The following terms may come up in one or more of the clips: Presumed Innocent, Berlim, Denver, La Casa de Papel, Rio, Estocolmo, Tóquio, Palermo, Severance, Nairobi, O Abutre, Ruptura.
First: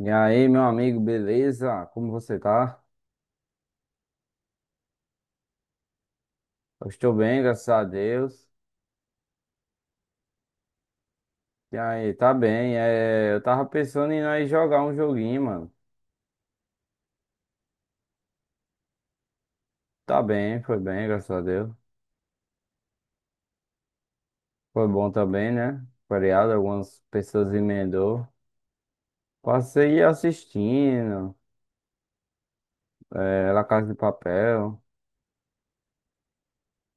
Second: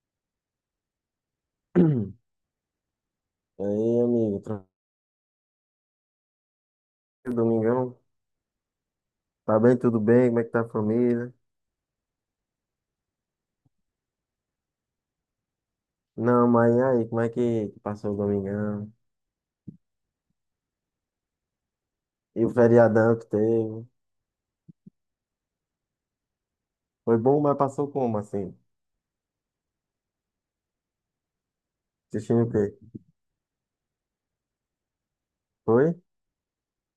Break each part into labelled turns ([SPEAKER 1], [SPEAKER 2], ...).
[SPEAKER 1] E aí, meu amigo,
[SPEAKER 2] E
[SPEAKER 1] beleza? Como você tá?
[SPEAKER 2] aí, amigo, tranquilo,
[SPEAKER 1] Eu estou bem, graças a
[SPEAKER 2] domingão?
[SPEAKER 1] Deus.
[SPEAKER 2] Tá bem, tudo bem? Como é que tá a família?
[SPEAKER 1] E aí, tá bem. É, eu tava pensando em nós jogar um joguinho, mano.
[SPEAKER 2] Não, mas e aí, como é que passou o domingão?
[SPEAKER 1] Tá bem, foi bem, graças a Deus.
[SPEAKER 2] E o feriadão que teve?
[SPEAKER 1] Foi bom também, né? Feriado, algumas
[SPEAKER 2] Foi bom,
[SPEAKER 1] pessoas
[SPEAKER 2] mas passou como,
[SPEAKER 1] emendou.
[SPEAKER 2] assim?
[SPEAKER 1] Passei assistindo,
[SPEAKER 2] Assistindo o quê?
[SPEAKER 1] é, La Casa de Papel.
[SPEAKER 2] Foi?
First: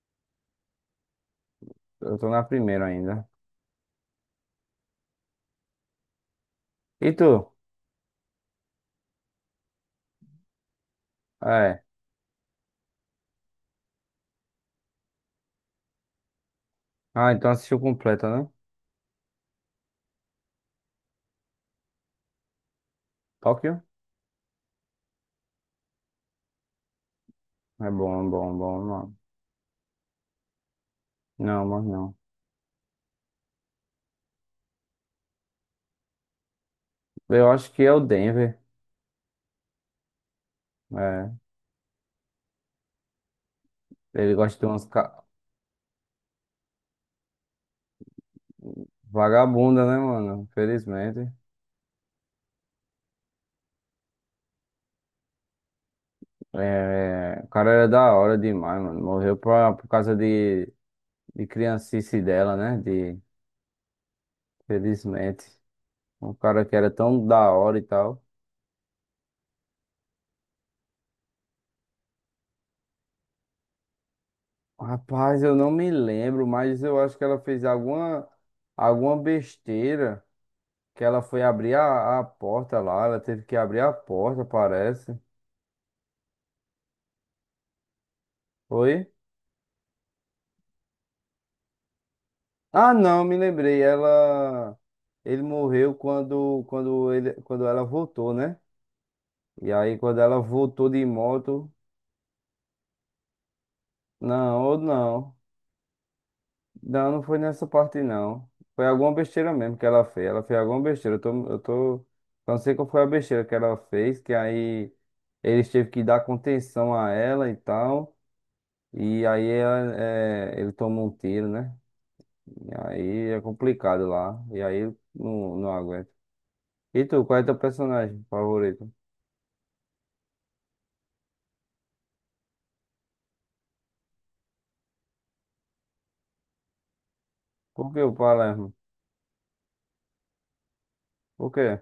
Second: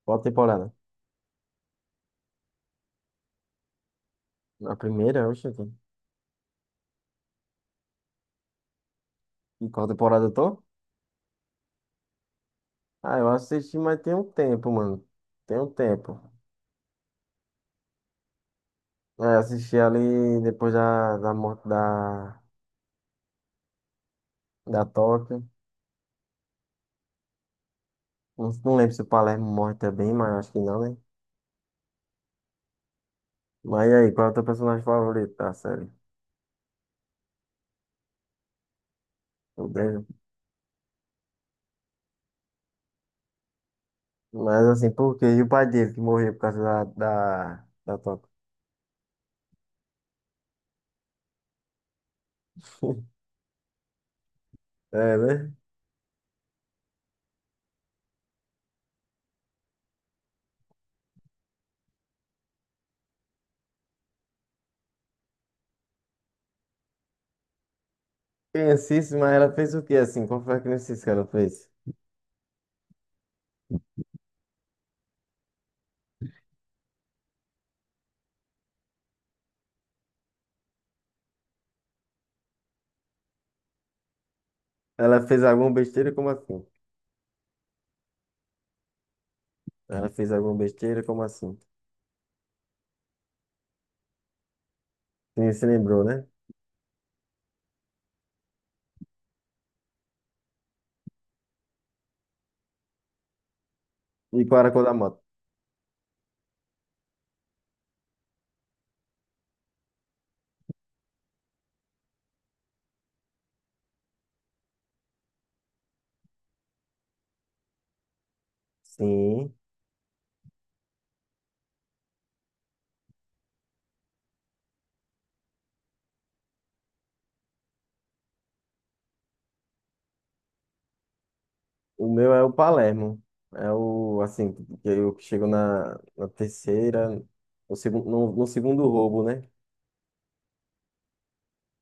[SPEAKER 2] Qual temporada?
[SPEAKER 1] Eu tô na primeira ainda.
[SPEAKER 2] A primeira, oxe. Então.
[SPEAKER 1] E tu?
[SPEAKER 2] E qual temporada eu tô?
[SPEAKER 1] É.
[SPEAKER 2] Ah, eu assisti, mas tem um tempo, mano. Tem um tempo.
[SPEAKER 1] Ah, então assistiu completa, né?
[SPEAKER 2] É, assisti ali depois da morte da,
[SPEAKER 1] Tóquio?
[SPEAKER 2] da Tóquio.
[SPEAKER 1] É bom,
[SPEAKER 2] Não,
[SPEAKER 1] bom,
[SPEAKER 2] não
[SPEAKER 1] bom,
[SPEAKER 2] lembro se o
[SPEAKER 1] não.
[SPEAKER 2] Palermo morre também, mas acho que não, né?
[SPEAKER 1] Não, mas não.
[SPEAKER 2] Mas e aí, qual é o teu personagem favorito da série?
[SPEAKER 1] Eu acho que é o Denver.
[SPEAKER 2] Tudo bem.
[SPEAKER 1] É. Ele gosta de
[SPEAKER 2] Mas
[SPEAKER 1] umas
[SPEAKER 2] assim, por
[SPEAKER 1] ca...
[SPEAKER 2] quê? E o pai dele que morreu por causa da toca?
[SPEAKER 1] vagabundas, né, mano? Infelizmente.
[SPEAKER 2] É, né?
[SPEAKER 1] É, o cara era da hora demais, mano. Morreu pra... por causa de criancice dela, né? De... felizmente um cara que era tão da hora e tal.
[SPEAKER 2] Criancice, mas ela fez o quê assim? Qual foi a criancice que ela fez?
[SPEAKER 1] Rapaz, eu não me lembro, mas eu acho que ela fez alguma, alguma besteira que ela foi abrir a porta lá. Ela teve que abrir a porta, parece.
[SPEAKER 2] Ela fez alguma besteira, como assim?
[SPEAKER 1] Foi?
[SPEAKER 2] Ela fez alguma besteira, como assim?
[SPEAKER 1] Ah, não, me lembrei. Ela, ele
[SPEAKER 2] Sim, se
[SPEAKER 1] morreu
[SPEAKER 2] lembrou, né?
[SPEAKER 1] quando, quando ele, quando ela voltou, né? E aí quando ela voltou de moto,
[SPEAKER 2] E qual
[SPEAKER 1] não,
[SPEAKER 2] era a
[SPEAKER 1] ou
[SPEAKER 2] cor da moto?
[SPEAKER 1] não, não, não foi nessa parte não. Foi alguma besteira mesmo que ela fez. Ela fez alguma besteira. Eu tô, não sei qual foi a besteira que ela fez, que aí eles teve que dar contenção a ela e tal. E aí
[SPEAKER 2] Sim.
[SPEAKER 1] ela, é, ele tomou um tiro, né? E aí é complicado lá. E aí não, não aguenta. E tu, qual é teu personagem favorito?
[SPEAKER 2] O meu é o Palermo. É o, assim, que eu chego na, na terceira, no,
[SPEAKER 1] Por que
[SPEAKER 2] segun-
[SPEAKER 1] o
[SPEAKER 2] no, no
[SPEAKER 1] Palermo?
[SPEAKER 2] segundo roubo, né?
[SPEAKER 1] Por quê?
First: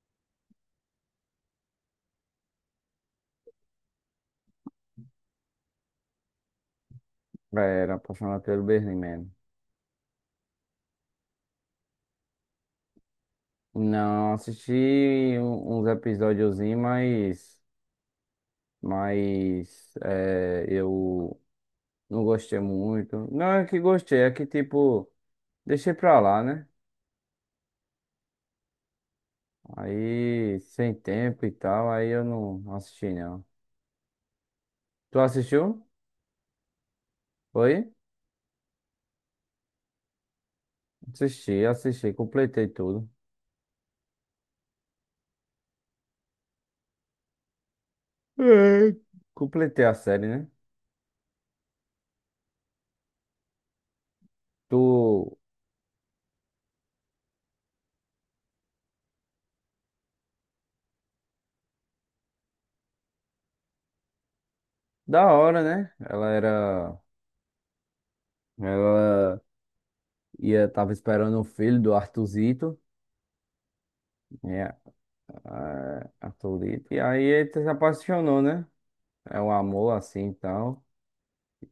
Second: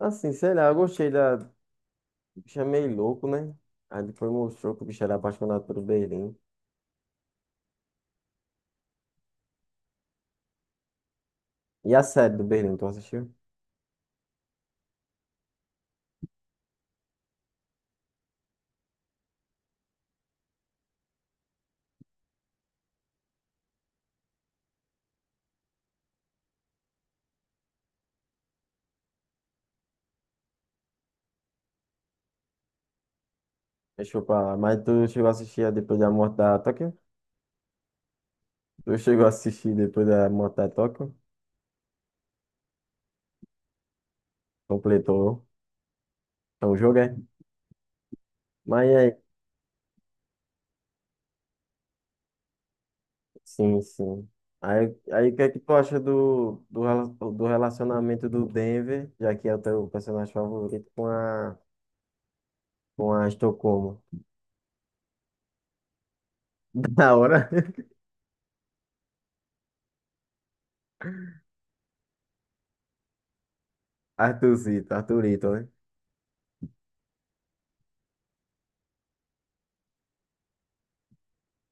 [SPEAKER 2] Assim, sei lá, eu gostei da, bicho é meio louco, né? Aí depois mostrou que o bicho era apaixonado pelo Berlim.
[SPEAKER 1] É, era apaixonado pelo Berlim, mano.
[SPEAKER 2] E a série do Berlim, tu assistiu?
[SPEAKER 1] Não assisti uns episódiozinhos, mas é, eu não gostei muito. Não é que gostei, é que tipo, deixei pra lá, né? Aí, sem tempo e tal, aí eu não assisti, não.
[SPEAKER 2] Deixou pra lá. Mas tu
[SPEAKER 1] Tu
[SPEAKER 2] chegou a assistir a
[SPEAKER 1] assistiu?
[SPEAKER 2] depois da morte da Tóquio?
[SPEAKER 1] Foi?
[SPEAKER 2] Tu chegou a assistir depois da morte da Tóquio?
[SPEAKER 1] Assisti, assisti, completei tudo.
[SPEAKER 2] Completou. Então o jogo é. Mas
[SPEAKER 1] É.
[SPEAKER 2] aí,
[SPEAKER 1] Completei a série, né?
[SPEAKER 2] sim, sim. Aí, aí o
[SPEAKER 1] Tu
[SPEAKER 2] que é que tu acha do relacionamento do Denver, já que é o teu personagem favorito, com a Estocolmo?
[SPEAKER 1] da hora, né? Ela era.
[SPEAKER 2] Da hora.
[SPEAKER 1] Ela ia, tava esperando o filho do Arthurzito, né?
[SPEAKER 2] Arthurzito, Arthurito, né?
[SPEAKER 1] Ah, Arthurzito. E aí ele se apaixonou, né? É um amor assim e tal.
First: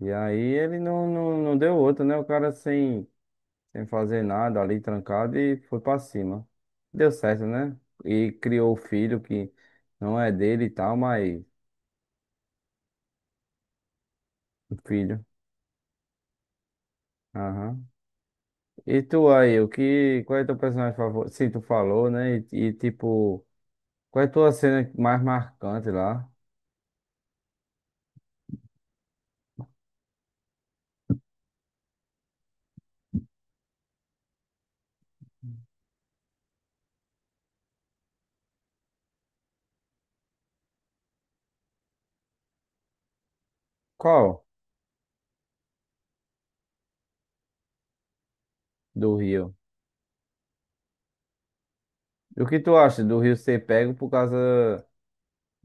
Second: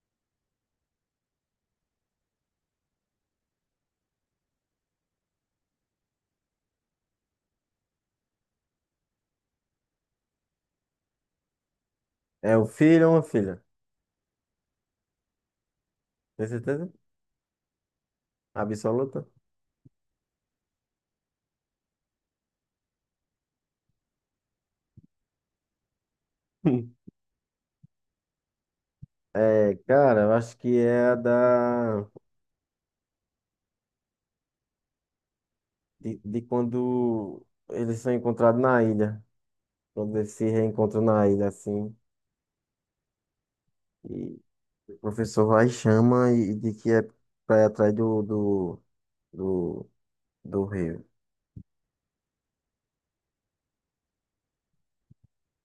[SPEAKER 1] E aí ele não, não, não deu outra, né? O cara sem, sem fazer nada ali, trancado, e foi pra cima. Deu certo, né? E criou o filho que não é dele e tal, mas
[SPEAKER 2] É o filho ou uma filha?
[SPEAKER 1] o filho.
[SPEAKER 2] Tem certeza?
[SPEAKER 1] Aham. E
[SPEAKER 2] Absoluta?
[SPEAKER 1] tu aí, o que, qual é teu personagem favorito? Sim, tu falou, né? e tipo. Qual é a tua cena mais marcante lá?
[SPEAKER 2] É, cara, eu acho que é a da. De quando eles são encontrados na ilha. Quando eles se reencontram na ilha, assim. E
[SPEAKER 1] Qual?
[SPEAKER 2] o professor vai e chama e de que é pra ir atrás
[SPEAKER 1] Do Rio.
[SPEAKER 2] do, do rei.
[SPEAKER 1] E o que tu acha do Rio ser pego por causa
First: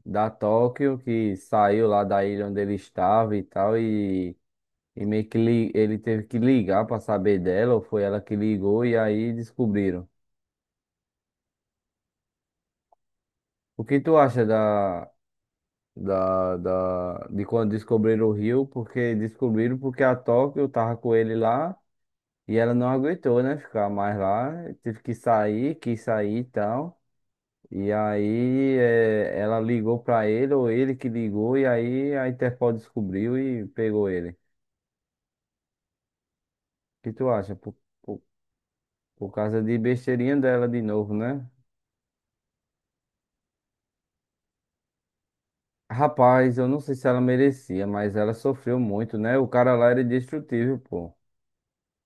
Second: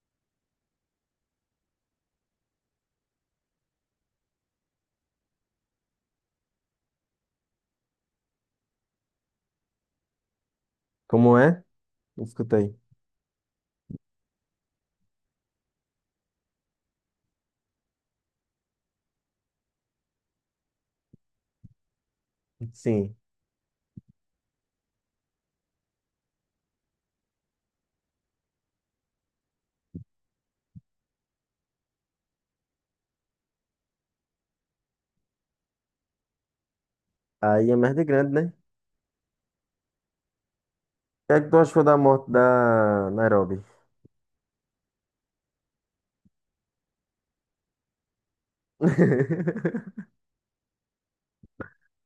[SPEAKER 1] da Tóquio, que saiu lá da ilha onde ele estava e tal, e meio que ele teve que ligar pra saber dela, ou foi ela que ligou e aí descobriram.
[SPEAKER 2] Como é? Escuta aí.
[SPEAKER 1] O que tu acha da, de quando descobriram o Rio? Porque descobriram porque a Tóquio tava com ele lá e ela não
[SPEAKER 2] Sim.
[SPEAKER 1] aguentou, né? Ficar mais lá, teve que sair, quis sair e tal. E aí ela ligou pra ele, ou ele que ligou, e aí a Interpol descobriu e pegou ele. O que tu acha?
[SPEAKER 2] Aí é merda
[SPEAKER 1] Por,
[SPEAKER 2] grande, né? O
[SPEAKER 1] por causa de besteirinha dela de novo,
[SPEAKER 2] que é
[SPEAKER 1] né?
[SPEAKER 2] que tu achou da morte da Nairobi?
[SPEAKER 1] Rapaz, eu não sei se ela merecia, mas ela sofreu muito, né? O cara lá era indestrutível, pô. O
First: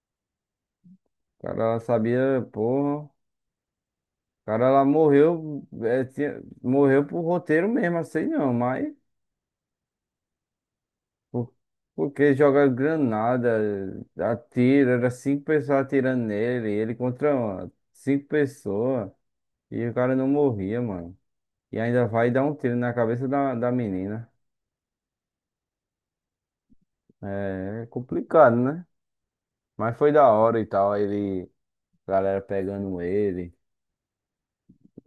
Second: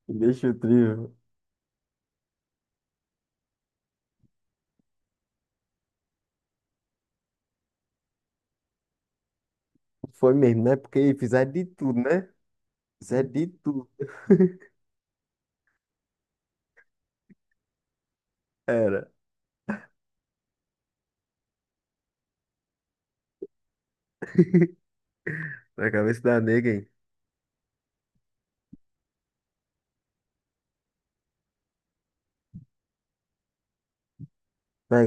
[SPEAKER 2] Deixa o trio.
[SPEAKER 1] cara lá sabia, porra. O cara lá morreu, morreu por roteiro mesmo, assim não, mas.
[SPEAKER 2] Foi mesmo, né? Porque fizeram
[SPEAKER 1] Por-
[SPEAKER 2] de tudo, né?
[SPEAKER 1] Porque joga
[SPEAKER 2] Fizeram de
[SPEAKER 1] granada,
[SPEAKER 2] tudo.
[SPEAKER 1] atira, era cinco pessoas atirando nele, ele contra cinco pessoas,
[SPEAKER 2] Era.
[SPEAKER 1] e o cara não morria, mano. E ainda vai dar um tiro na cabeça da, da menina.
[SPEAKER 2] Na cabeça da nega, hein?
[SPEAKER 1] É complicado, né? Mas foi da hora e tal, ele, a galera pegando ele,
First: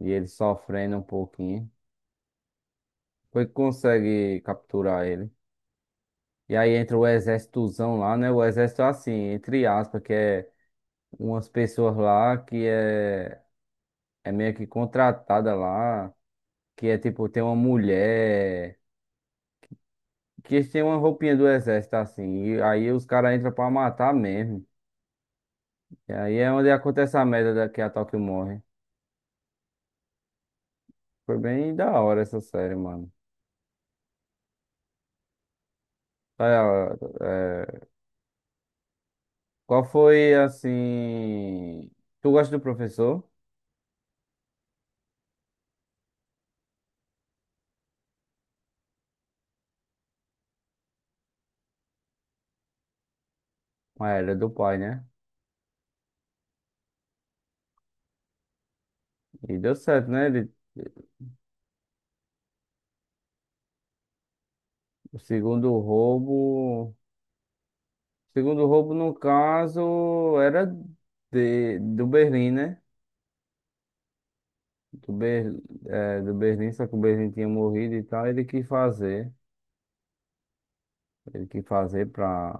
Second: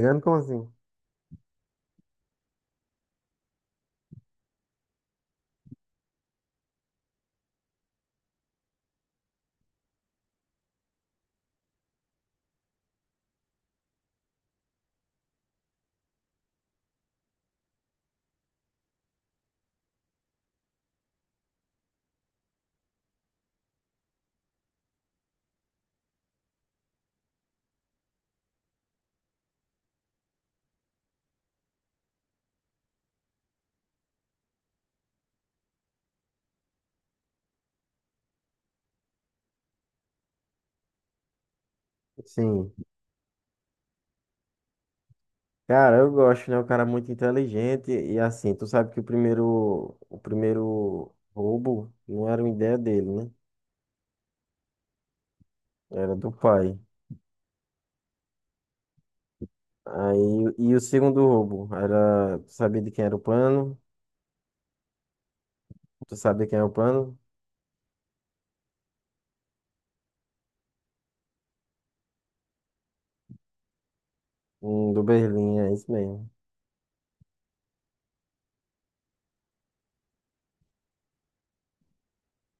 [SPEAKER 1] e ele
[SPEAKER 2] como assim?
[SPEAKER 1] sofrendo um pouquinho. Foi que consegue capturar ele. E aí entra o exércitozão lá, né? O exército é assim, entre aspas, que é umas pessoas lá que é. É meio que contratada lá, que é tipo, tem uma mulher, que tem uma roupinha do exército assim, e aí os caras entram pra matar mesmo. E aí é onde acontece a merda da que a Tóquio morre. Foi bem da hora essa série, mano. Olha, é, qual foi assim. Tu gosta do
[SPEAKER 2] Sim.
[SPEAKER 1] professor?
[SPEAKER 2] Cara, eu gosto, né? O cara é muito inteligente e assim, tu sabe que o primeiro roubo não era uma ideia dele, né?
[SPEAKER 1] Ah, era do pai, né?
[SPEAKER 2] Era do pai.
[SPEAKER 1] E deu certo, né? Ele...
[SPEAKER 2] Aí, e o segundo roubo era, tu sabia de quem era o plano?
[SPEAKER 1] O segundo
[SPEAKER 2] Tu sabia quem era o
[SPEAKER 1] roubo. O
[SPEAKER 2] plano?
[SPEAKER 1] segundo roubo, no caso, era de... do Berlim, né?
[SPEAKER 2] Do
[SPEAKER 1] do, Ber,
[SPEAKER 2] Berlim, é isso mesmo.
[SPEAKER 1] do Berlim, só que o Berlim tinha morrido e tal, ele quis fazer. Ele quis fazer pra,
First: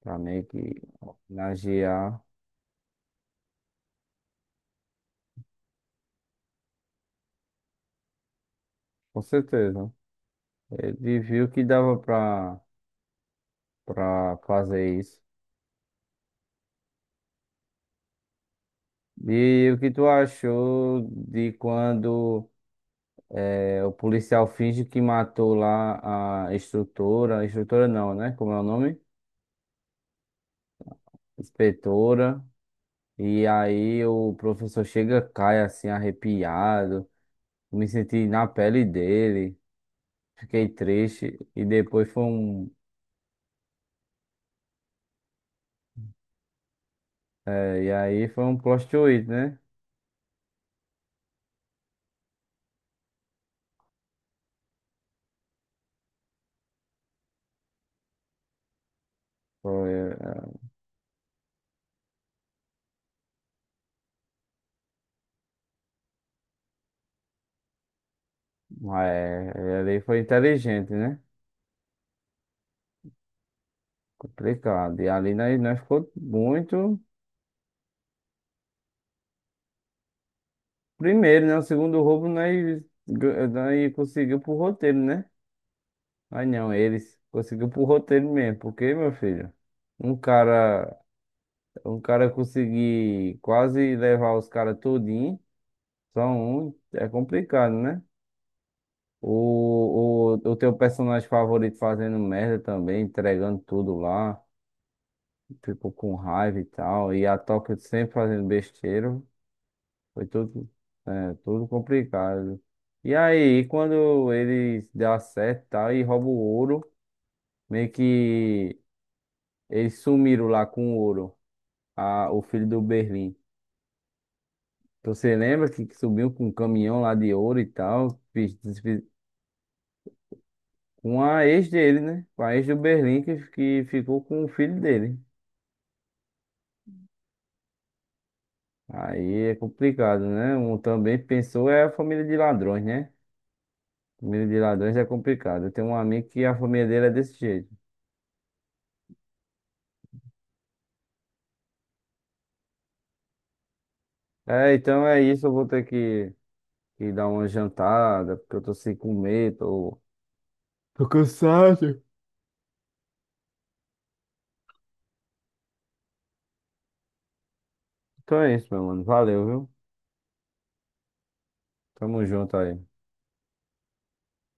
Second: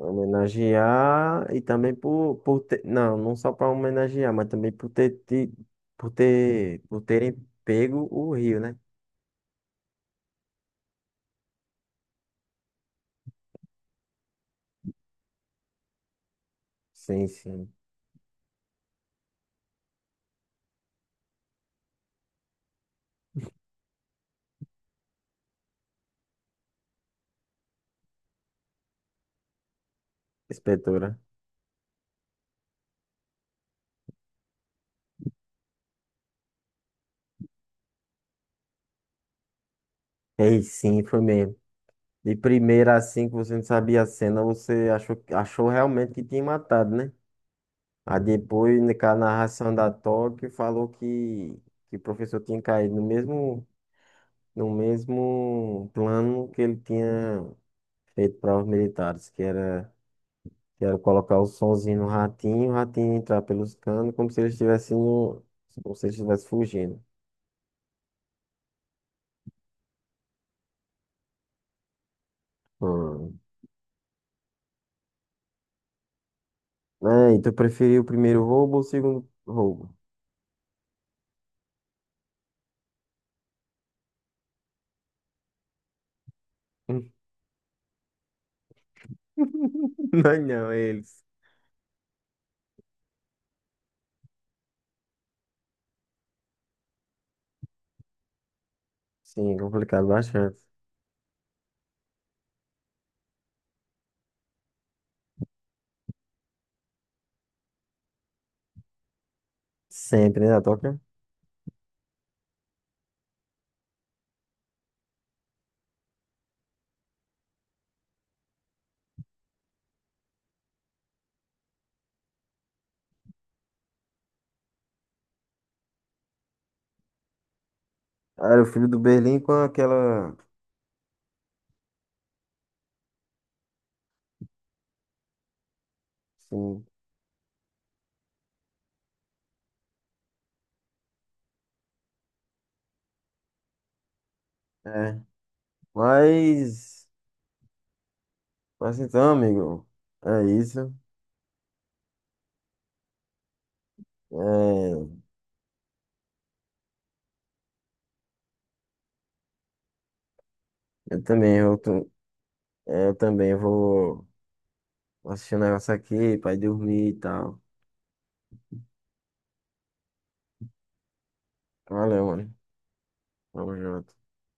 [SPEAKER 1] pra meio que
[SPEAKER 2] e também
[SPEAKER 1] homenagear,
[SPEAKER 2] por ter, não, não só para homenagear, mas também por ter, ti- por ter, por terem pego o Rio, né?
[SPEAKER 1] com certeza. Ele viu que dava pra, pra fazer isso.
[SPEAKER 2] Sim, sim,
[SPEAKER 1] E o que tu achou de quando o policial finge que matou lá a instrutora, instrutora não, né? Como é o nome?
[SPEAKER 2] inspetora.
[SPEAKER 1] Inspetora. E aí o professor chega, cai assim, arrepiado. Me senti na pele dele,
[SPEAKER 2] Ei,
[SPEAKER 1] fiquei
[SPEAKER 2] sim, foi
[SPEAKER 1] triste
[SPEAKER 2] mesmo.
[SPEAKER 1] e depois foi
[SPEAKER 2] De
[SPEAKER 1] um.
[SPEAKER 2] primeira assim que você não sabia a cena, você achou, achou realmente que tinha matado, né?
[SPEAKER 1] E
[SPEAKER 2] Aí
[SPEAKER 1] aí foi um
[SPEAKER 2] depois,
[SPEAKER 1] plot
[SPEAKER 2] na com a
[SPEAKER 1] twist, né?
[SPEAKER 2] narração da Tóquio, falou que o professor tinha caído no mesmo, no mesmo plano que ele tinha feito para os militares,
[SPEAKER 1] Foi, eh,
[SPEAKER 2] que era colocar o sonzinho no ratinho, o ratinho entrar pelos canos, como se ele estivesse no, como se ele estivesse fugindo.
[SPEAKER 1] Ele ali foi inteligente, né?
[SPEAKER 2] Hum.
[SPEAKER 1] Complicado. E ali nós, nós ficou muito.
[SPEAKER 2] É, e tu preferiu o primeiro roubo ou o segundo roubo?
[SPEAKER 1] Primeiro, né? O segundo roubo nós, nós conseguiu pro roteiro, né? Mas não, eles conseguiu pro roteiro mesmo. Porque, meu filho, um
[SPEAKER 2] Não, não,
[SPEAKER 1] cara,
[SPEAKER 2] eles.
[SPEAKER 1] um cara conseguir quase levar os caras todinho, só um, é complicado, né?
[SPEAKER 2] Sim, complicado
[SPEAKER 1] O
[SPEAKER 2] bastante.
[SPEAKER 1] teu personagem favorito fazendo merda também, entregando tudo lá, tipo com raiva e tal, e a Tóquio sempre fazendo besteira, foi
[SPEAKER 2] Sempre, né, a
[SPEAKER 1] tudo,
[SPEAKER 2] Toca?
[SPEAKER 1] é, tudo complicado. E aí, quando eles dão certo e tal, e roubam o ouro, meio que eles sumiram lá com o ouro, a, o filho do Berlim. Então, você lembra que subiu com um caminhão lá de ouro e tal,
[SPEAKER 2] Ah, era o filho do Berlim com aquela.
[SPEAKER 1] com a ex dele, né? Com a ex do Berlim que ficou com o filho dele.
[SPEAKER 2] Sim,
[SPEAKER 1] Aí é complicado, né? Um também pensou é a família de ladrões, né? Família de ladrões é
[SPEAKER 2] é.
[SPEAKER 1] complicado. Eu tenho um amigo que a família dele
[SPEAKER 2] Mas.
[SPEAKER 1] é desse jeito.
[SPEAKER 2] Mas então, amigo. É isso.
[SPEAKER 1] É, então é
[SPEAKER 2] É,
[SPEAKER 1] isso. Eu vou ter que dar uma jantada, porque eu tô sem comer, tô. Tô
[SPEAKER 2] eu também, eu,
[SPEAKER 1] cansado.
[SPEAKER 2] tô- é, eu também vou. Vou assistir um negócio aqui pra ir dormir e tal.
[SPEAKER 1] Então é isso, meu mano. Valeu, viu? Tamo
[SPEAKER 2] Valeu, mano.
[SPEAKER 1] junto aí.
[SPEAKER 2] Tamo junto.